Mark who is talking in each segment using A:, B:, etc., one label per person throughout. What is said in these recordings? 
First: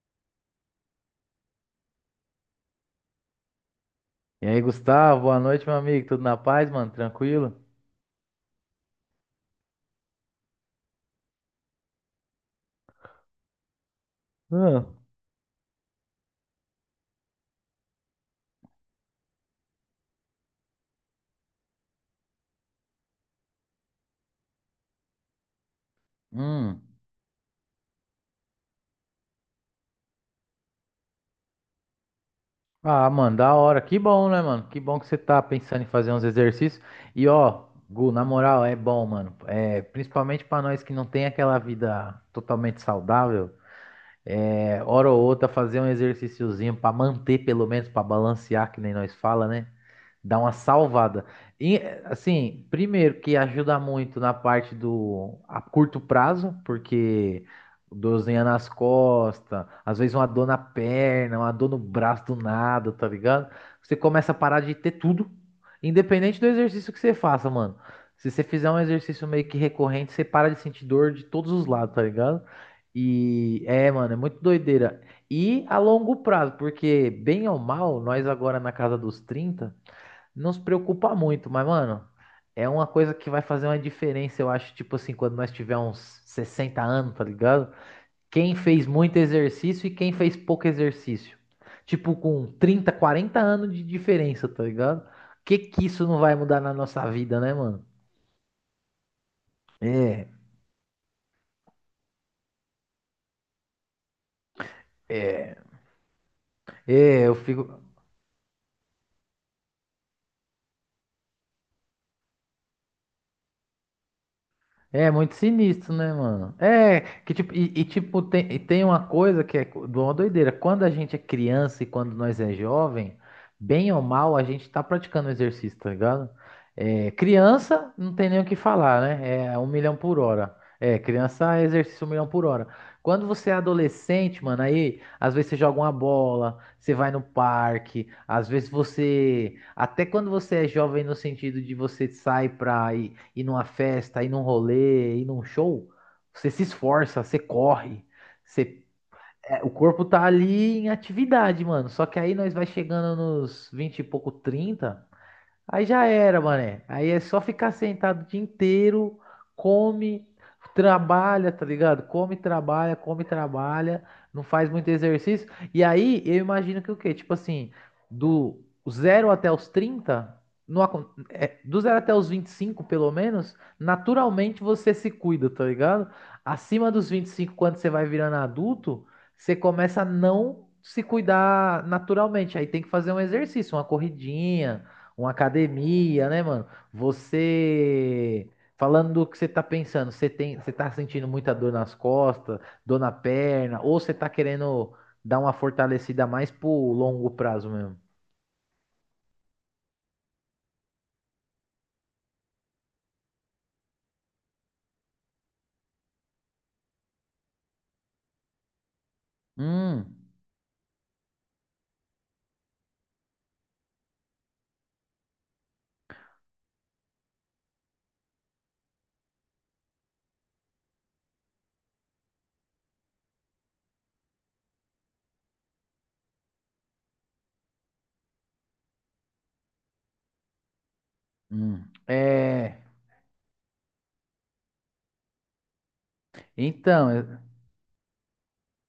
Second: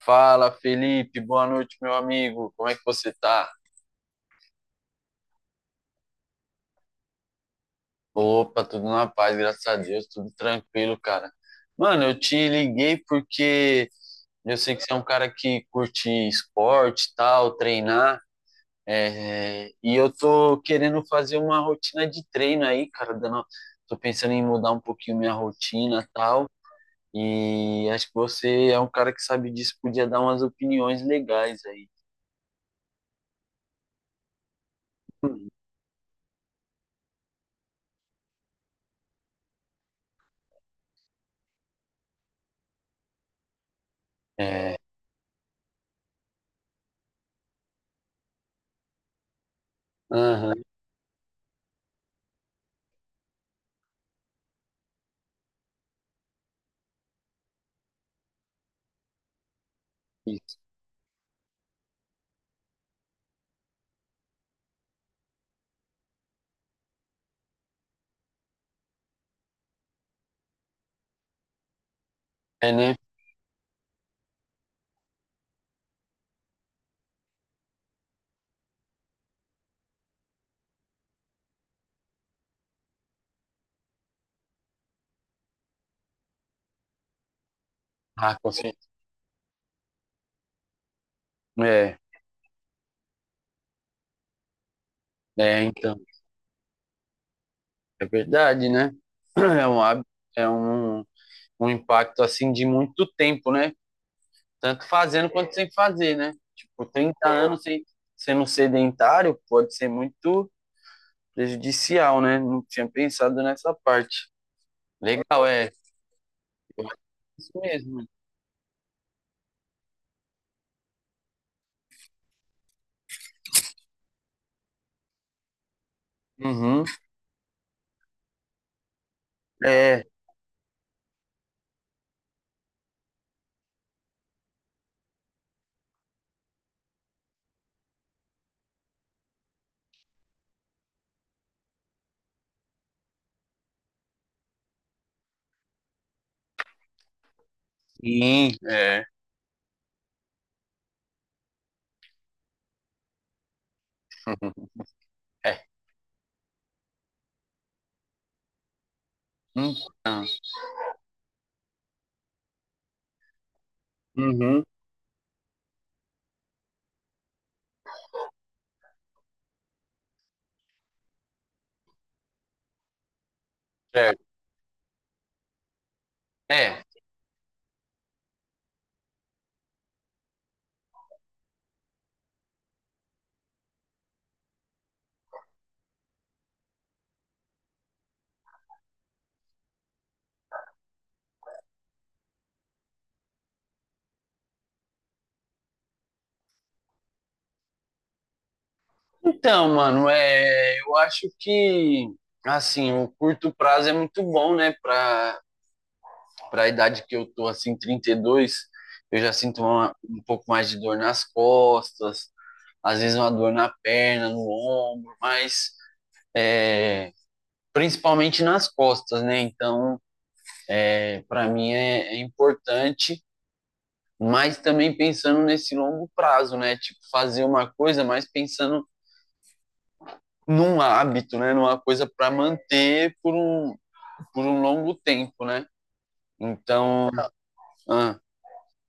A: Fala, Felipe, boa noite, meu amigo. Como é que você tá?
B: E aí, Gustavo, boa noite, meu amigo. Tudo na paz, mano? Tranquilo?
A: Opa, tudo na paz, graças a Deus, tudo tranquilo, cara. Mano, eu te liguei porque eu sei que
B: Ah,
A: você é um cara que curte esporte, e tal, treinar, e eu tô querendo fazer uma rotina de treino aí, cara, tô pensando em mudar um pouquinho minha rotina, e tal,
B: Hum.
A: e acho que você é um cara que sabe disso, podia dar umas opiniões legais aí.
B: Ah, mano, da hora. Que bom, né, mano? Que bom que você tá pensando em fazer uns exercícios. E ó, Gu, na moral, é bom, mano. É, principalmente pra nós que não tem aquela vida totalmente saudável,
A: É,
B: é, hora ou outra fazer um exercíciozinho pra manter, pelo menos, pra balancear, que nem nós fala, né? Dá uma
A: aham,
B: salvada. E, assim, primeiro que ajuda muito na parte do a curto prazo, porque dorzinha nas costas, às vezes uma dor
A: isso.
B: na perna, uma dor no braço do nada, tá ligado? Você começa a parar de ter tudo, independente do exercício que você faça, mano. Se você fizer um exercício meio que recorrente, você para de sentir dor de todos os lados, tá ligado?
A: É, né?
B: E é, mano, é muito doideira. E a longo prazo, porque bem ou mal, nós agora na casa dos 30 não se preocupa muito, mas, mano, é uma coisa que vai fazer uma diferença, eu acho, tipo assim, quando nós tiver uns 60 anos, tá ligado?
A: Ah, com
B: Quem fez
A: certeza.
B: muito exercício e quem fez pouco exercício.
A: É,
B: Tipo, com 30, 40 anos de diferença, tá ligado? Que
A: então,
B: isso não vai mudar na nossa vida, né, mano?
A: é verdade, né? É um, hábito-
B: É,
A: é um, um impacto, assim, de muito tempo, né? Tanto fazendo quanto
B: é,
A: sem fazer, né? Tipo,
B: é,
A: 30
B: eu
A: anos sem,
B: fico.
A: sendo sedentário pode ser muito prejudicial, né? Não tinha pensado nessa parte.
B: É muito
A: Legal, é.
B: sinistro, né, mano?
A: Eu acho
B: É, que
A: isso
B: tipo,
A: mesmo.
B: tem uma coisa que é de uma doideira. Quando a gente é criança e quando nós é jovem, bem ou mal, a gente tá praticando exercício, tá ligado?
A: Uhum.
B: É, criança, não tem nem o que falar, né? É um milhão
A: É,
B: por hora. É, criança é exercício um milhão por hora. Quando você é adolescente, mano, aí às vezes você joga uma bola, você vai no parque, às vezes você, até quando você é jovem no sentido de você sai pra ir numa festa, ir num rolê, ir num show, você se esforça, você corre,
A: sim,
B: você,
A: é.
B: o corpo tá ali em atividade, mano. Só que aí nós vai chegando nos 20 e pouco, 30.
A: É.
B: Aí já era, mané. Aí é só ficar sentado o dia inteiro,
A: Então,
B: come, trabalha, tá ligado? Come, trabalha, não
A: uhum.
B: faz muito exercício. E aí eu imagino que o quê? Tipo assim, do zero até os 30, não acon- é, do zero até os 25, pelo menos,
A: Certo.
B: naturalmente você se cuida, tá ligado?
A: É,
B: Acima dos 25, quando você vai virando adulto, você começa a não se cuidar naturalmente. Aí tem que fazer um exercício, uma corridinha uma academia, né, mano? Você. Falando do que você tá pensando, você tem, você tá sentindo muita dor nas costas, dor na perna, ou você tá querendo dar uma fortalecida mais pro longo prazo mesmo?
A: então, mano, eu acho que assim, o curto prazo é muito bom, né, para a idade que eu tô assim, 32, eu já sinto
B: Hum,
A: um pouco mais de dor nas costas, às vezes uma dor na perna, no ombro, mas principalmente nas costas, né? Então, é importante, mas também pensando nesse longo prazo, né? Tipo, fazer uma coisa, mas pensando num hábito, né? Numa coisa para
B: É,
A: manter por um longo tempo, né?
B: então,
A: Então, ah,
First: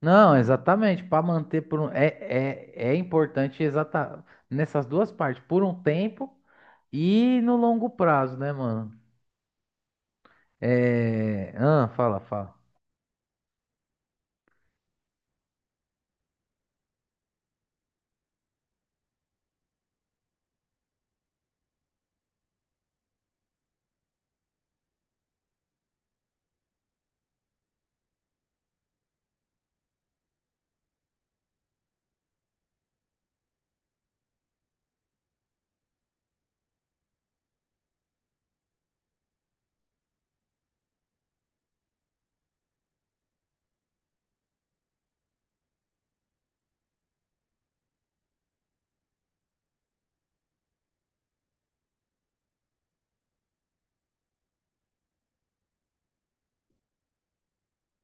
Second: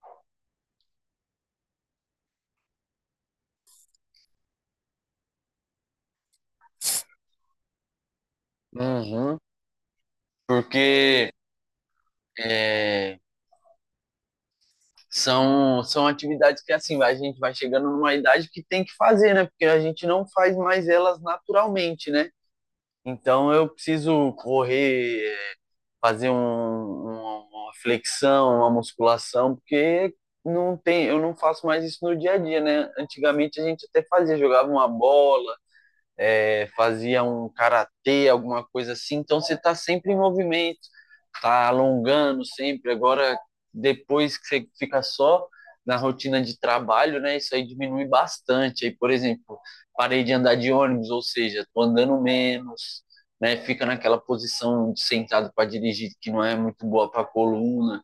B: não, exatamente, para manter por um, é importante exata nessas duas partes, por um tempo e no longo prazo, né, mano?
A: uhum, porque
B: É, ah, fala, fala.
A: é, são atividades que assim a gente vai chegando numa idade que tem que fazer, né? Porque a gente não faz mais elas naturalmente, né? Então eu preciso correr, é, fazer um- uma flexão, uma musculação, porque não tem, eu não faço mais isso no dia a dia, né? Antigamente a gente até fazia, jogava uma bola, é, fazia um karatê, alguma coisa assim. Então você está sempre em movimento, está alongando sempre. Agora, depois que você fica só na rotina de trabalho, né, isso aí diminui bastante. Aí, por exemplo, parei de andar de ônibus, ou seja, estou andando menos, né, fica naquela posição de sentado para dirigir que não é muito boa para a coluna.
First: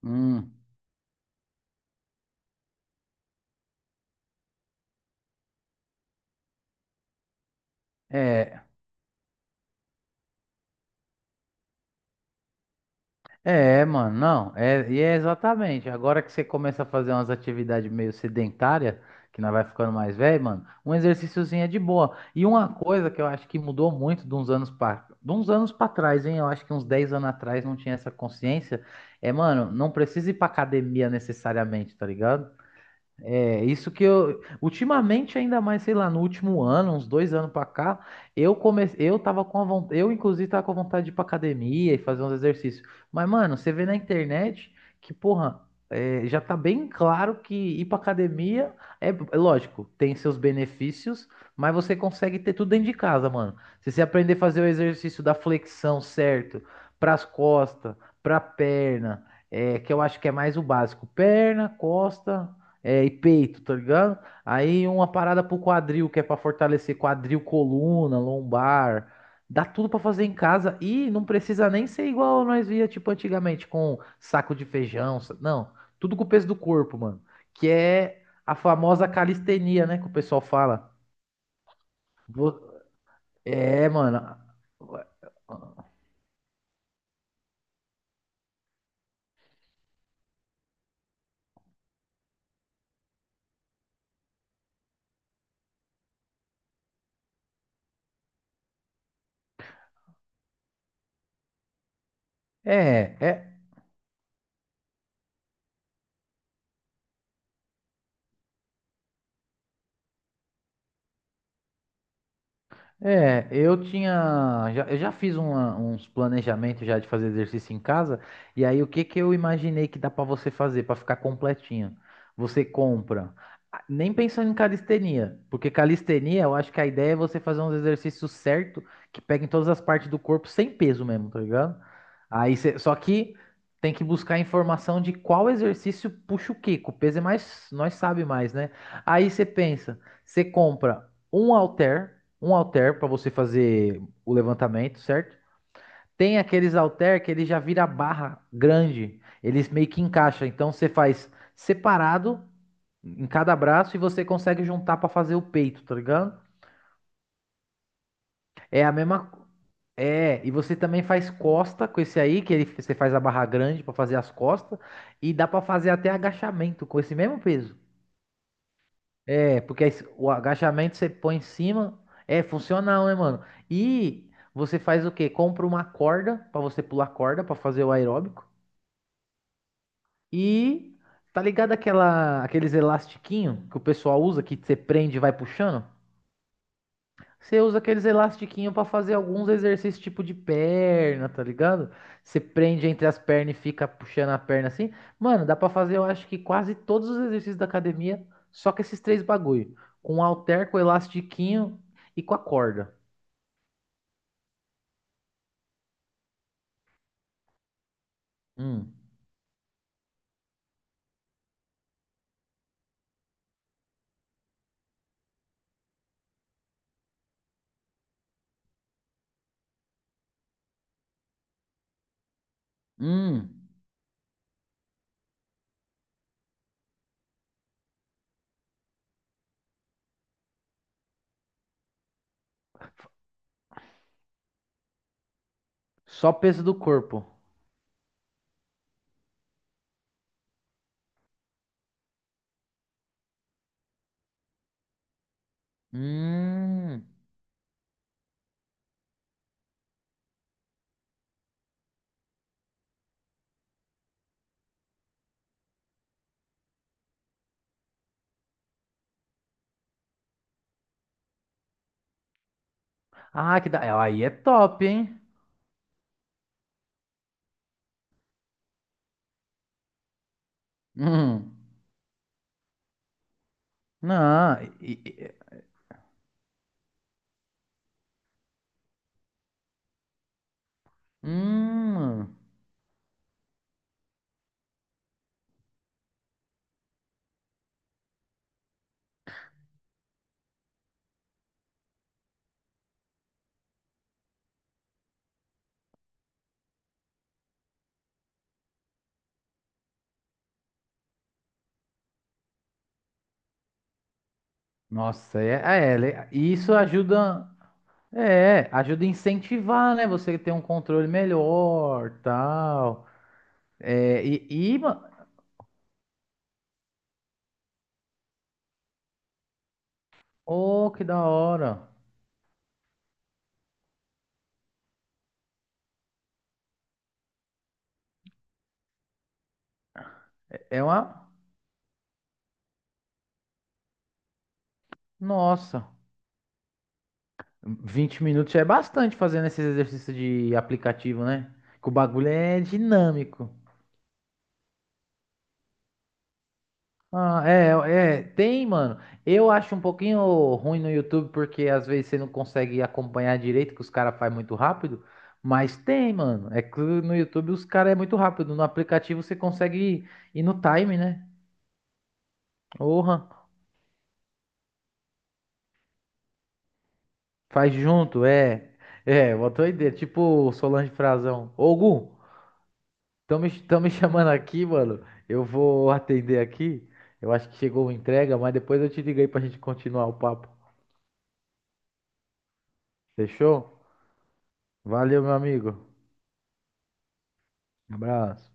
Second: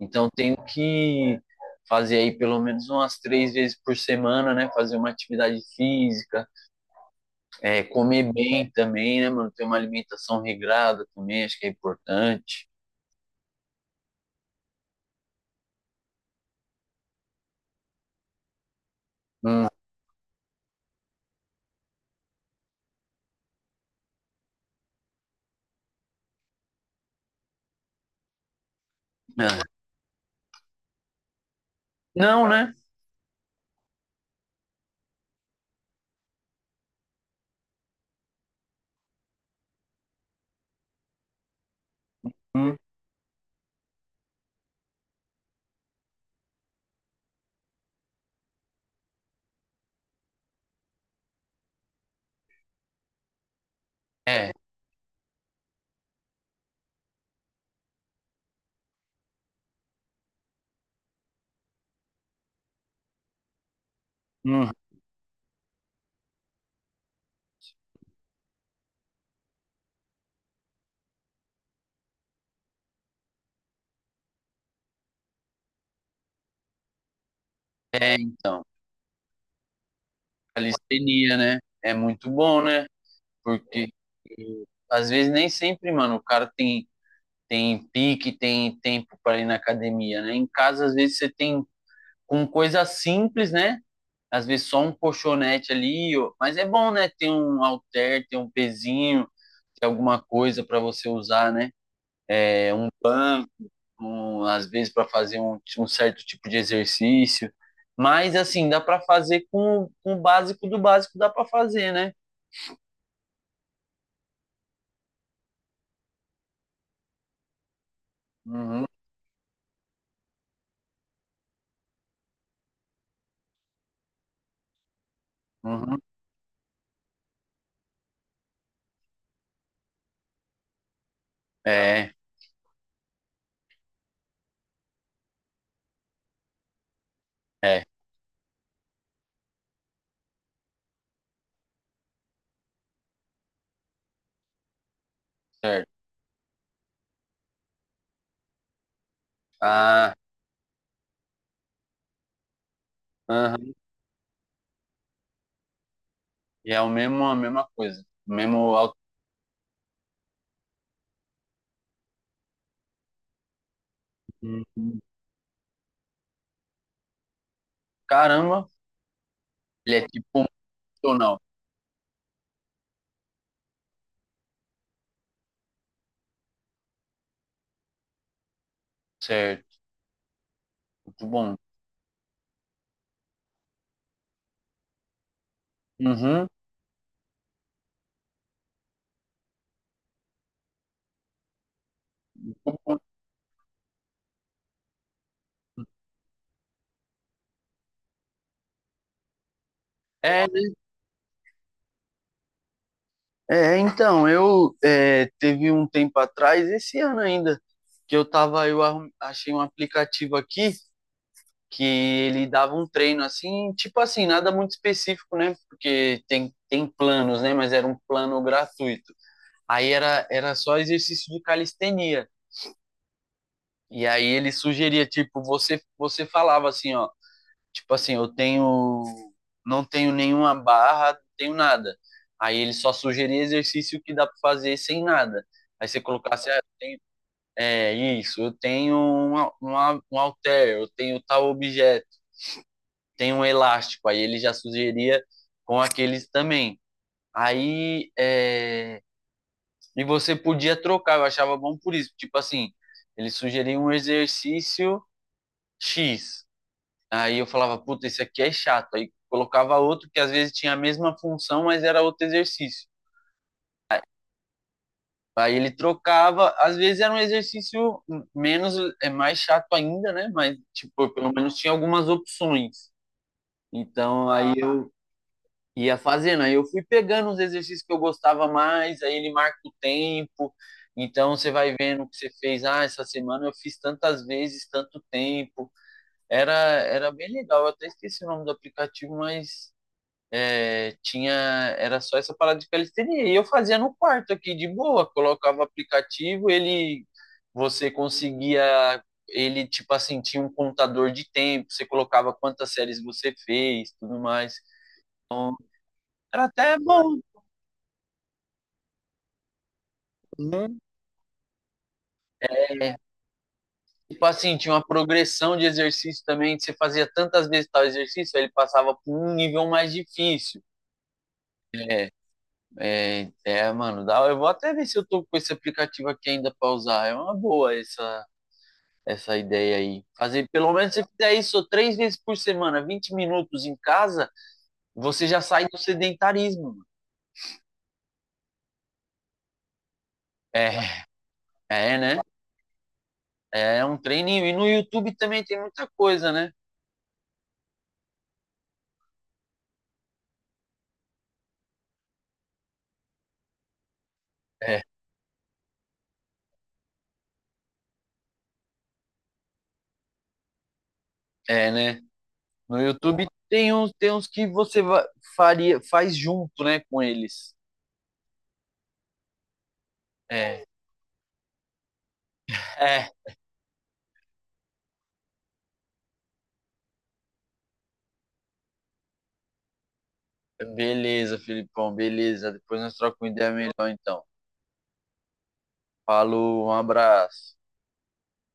A: Então
B: Hum.
A: tenho que fazer aí pelo menos umas 3 vezes por semana, né, fazer uma atividade física, é, comer
B: É.
A: bem também, né, mano? Ter uma alimentação regrada também, acho que é importante.
B: É, mano, não, é, e é exatamente. Agora que você começa a fazer umas atividades meio sedentária, que nós vai
A: Hum.
B: ficando mais velho, mano, um exercíciozinho é de boa. E uma coisa que eu acho que mudou muito de uns anos para trás, hein? Eu acho que uns 10 anos atrás não tinha essa consciência. É,
A: Ah,
B: mano, não precisa ir pra academia necessariamente, tá
A: não,
B: ligado?
A: né?
B: É, isso que eu. Ultimamente, ainda mais, sei lá, no último ano, uns 2 anos pra cá, eu comecei. Eu tava com a vontade. Eu, inclusive, tava com vontade de ir pra academia e fazer uns
A: Hum,
B: exercícios. Mas, mano, você vê na internet que, porra, é, já tá bem claro que ir pra academia é lógico, tem seus benefícios, mas você consegue ter tudo dentro de casa, mano. Se você aprender a
A: é,
B: fazer o exercício da flexão certo, pras costas, pra perna. É, que eu acho que é mais o básico. Perna, costa, é, e peito, tá ligado?
A: hum.
B: Aí uma parada pro quadril, que é pra fortalecer quadril, coluna, lombar. Dá tudo pra fazer em casa e não precisa nem ser igual nós via, tipo, antigamente, com saco de feijão. Não, tudo com o peso do corpo, mano. Que
A: É,
B: é a
A: então.
B: famosa calistenia, né? Que o pessoal fala.
A: Calistenia, né? É muito
B: Vo-
A: bom, né? Porque
B: É, mano.
A: e, às vezes nem sempre, mano, tem pique, tem tempo para ir na academia, né? Em casa, às vezes, você tem com coisa simples, né? Às vezes só um colchonete ali, ó. Mas é bom, né? Ter um halter, ter um pezinho, ter alguma coisa para você usar, né?
B: É, é,
A: Às vezes para fazer um certo tipo de exercício. Mas assim, dá para fazer com o básico do básico, dá para fazer, né?
B: É, eu já fiz uns planejamentos já de fazer exercício em casa, e aí
A: Uhum,
B: o que que eu imaginei que dá pra você fazer pra ficar completinho? Você compra, ah, nem pensando em calistenia, porque
A: uhum.
B: calistenia, eu acho que a ideia é você fazer uns exercícios certo que peguem todas as partes do corpo sem peso mesmo, tá ligado?
A: É,
B: Aí você, só que tem que buscar informação de qual exercício puxa o quê, que o peso é mais,
A: é,
B: nós sabe mais, né? Aí você pensa, você compra um halter para você fazer o levantamento, certo?
A: certo.
B: Tem aqueles halter que ele já vira barra grande, eles meio que
A: Ah,
B: encaixa, então você faz separado em cada
A: aham.
B: braço e você consegue juntar para fazer o peito, tá ligado?
A: E é o mesmo, a mesma coisa. O mesmo
B: É a
A: alto.
B: mesma e você também faz costa com esse aí, que ele, você faz a barra grande para fazer as costas, e dá para fazer até agachamento com esse mesmo peso.
A: Caramba,
B: É, porque aí
A: ele é
B: o
A: tipo
B: agachamento você põe
A: funcional.
B: em cima, é funcional, né, mano? E você faz o quê? Compra uma corda pra você pular corda pra fazer o aeróbico.
A: Certo,
B: E
A: muito
B: tá
A: bom.
B: ligado aquela aqueles elastiquinho que o pessoal usa que você prende e vai puxando?
A: Uhum.
B: Você usa aqueles elastiquinhos pra fazer alguns exercícios tipo de perna, tá ligado? Você prende entre as pernas e fica puxando a perna assim. Mano, dá pra fazer, eu acho que quase todos os exercícios da academia, só com esses três bagulho. Com o
A: É,
B: halter, com o elastiquinho e com a corda.
A: então, teve um tempo atrás, esse ano ainda, que eu tava,
B: Hum.
A: achei um aplicativo aqui, que ele dava um treino assim, tipo assim, nada muito específico, né? Porque tem planos, né? Mas era um plano gratuito. Aí era só exercício de calistenia.
B: Hum.
A: E aí ele sugeria, tipo, você falava assim, ó, tipo assim, eu tenho, não tenho nenhuma barra, não tenho nada. Aí ele só sugeria exercício que dá para fazer sem nada. Aí você
B: Só
A: colocasse, ah, eu
B: peso do
A: tenho,
B: corpo.
A: é isso, um halter, eu tenho tal objeto, tem um elástico, aí ele já sugeria com aqueles também.
B: Hum.
A: Aí, é, e você podia trocar, eu achava bom por isso. Tipo assim, ele sugeria um exercício X. Aí eu falava, puta, esse aqui é chato. Aí colocava outro que às vezes tinha a mesma função, mas era outro exercício.
B: Ah, aí é top, hein?
A: Aí ele trocava, às vezes era menos, é mais chato ainda, né? Mas, tipo, pelo menos
B: Hum.
A: tinha algumas opções. Então, aí
B: Não.
A: eu ia fazendo. Aí eu fui pegando os exercícios que eu gostava mais, aí ele marca o tempo. Então você vai vendo o que você
B: Hum.
A: fez. Ah, essa semana eu fiz tantas vezes, tanto tempo. Era bem legal. Eu até esqueci o nome do aplicativo, mas é, tinha era só essa parada de calistenia. E eu fazia no quarto aqui de boa. Colocava o aplicativo, ele você conseguia ele tipo assim tinha um contador de tempo. Você colocava quantas séries você fez, tudo mais.
B: Nossa,
A: Então era
B: isso
A: até bom,
B: ajuda. É, ajuda a incentivar, né? Você ter um
A: né?
B: controle melhor, tal. É,
A: Tipo assim, tinha
B: e, e,
A: uma
B: ma-
A: progressão de exercício também, que você fazia tantas vezes tal exercício, aí ele passava por um nível mais difícil.
B: oh, que da hora.
A: É, mano, dá, eu vou até ver se eu tô com esse aplicativo aqui ainda pra usar. É uma boa essa ideia aí. Fazer, pelo
B: É
A: menos se
B: uma,
A: fizer isso 3 vezes por semana, 20 minutos em casa, você já sai do
B: Nossa,
A: sedentarismo, mano.
B: 20 minutos já é bastante fazendo esses exercícios de
A: É,
B: aplicativo, né? Que o
A: né?
B: bagulho é dinâmico.
A: É um treininho. E no YouTube também tem muita coisa, né?
B: Ah, tem, mano. Eu acho um pouquinho ruim no YouTube porque às vezes você não consegue acompanhar direito, que os caras fazem muito
A: É,
B: rápido. Mas tem, mano. É que no YouTube os caras é muito rápido. No aplicativo você consegue ir no time, né?
A: né? No YouTube
B: Porra,
A: tem uns que você faria, faz junto, né, com eles.
B: faz junto, é. É, uma doideira. Tipo
A: É,
B: Solange Frazão. Ô, Gu,
A: é.
B: tão me chamando aqui, mano. Eu vou atender aqui. Eu acho que chegou a entrega, mas depois eu te ligo aí pra gente continuar o papo.
A: Beleza, Filipão, beleza. Depois nós trocamos uma ideia
B: Fechou?
A: melhor, então.
B: Valeu, meu amigo.
A: Falou, um abraço.
B: Abraço.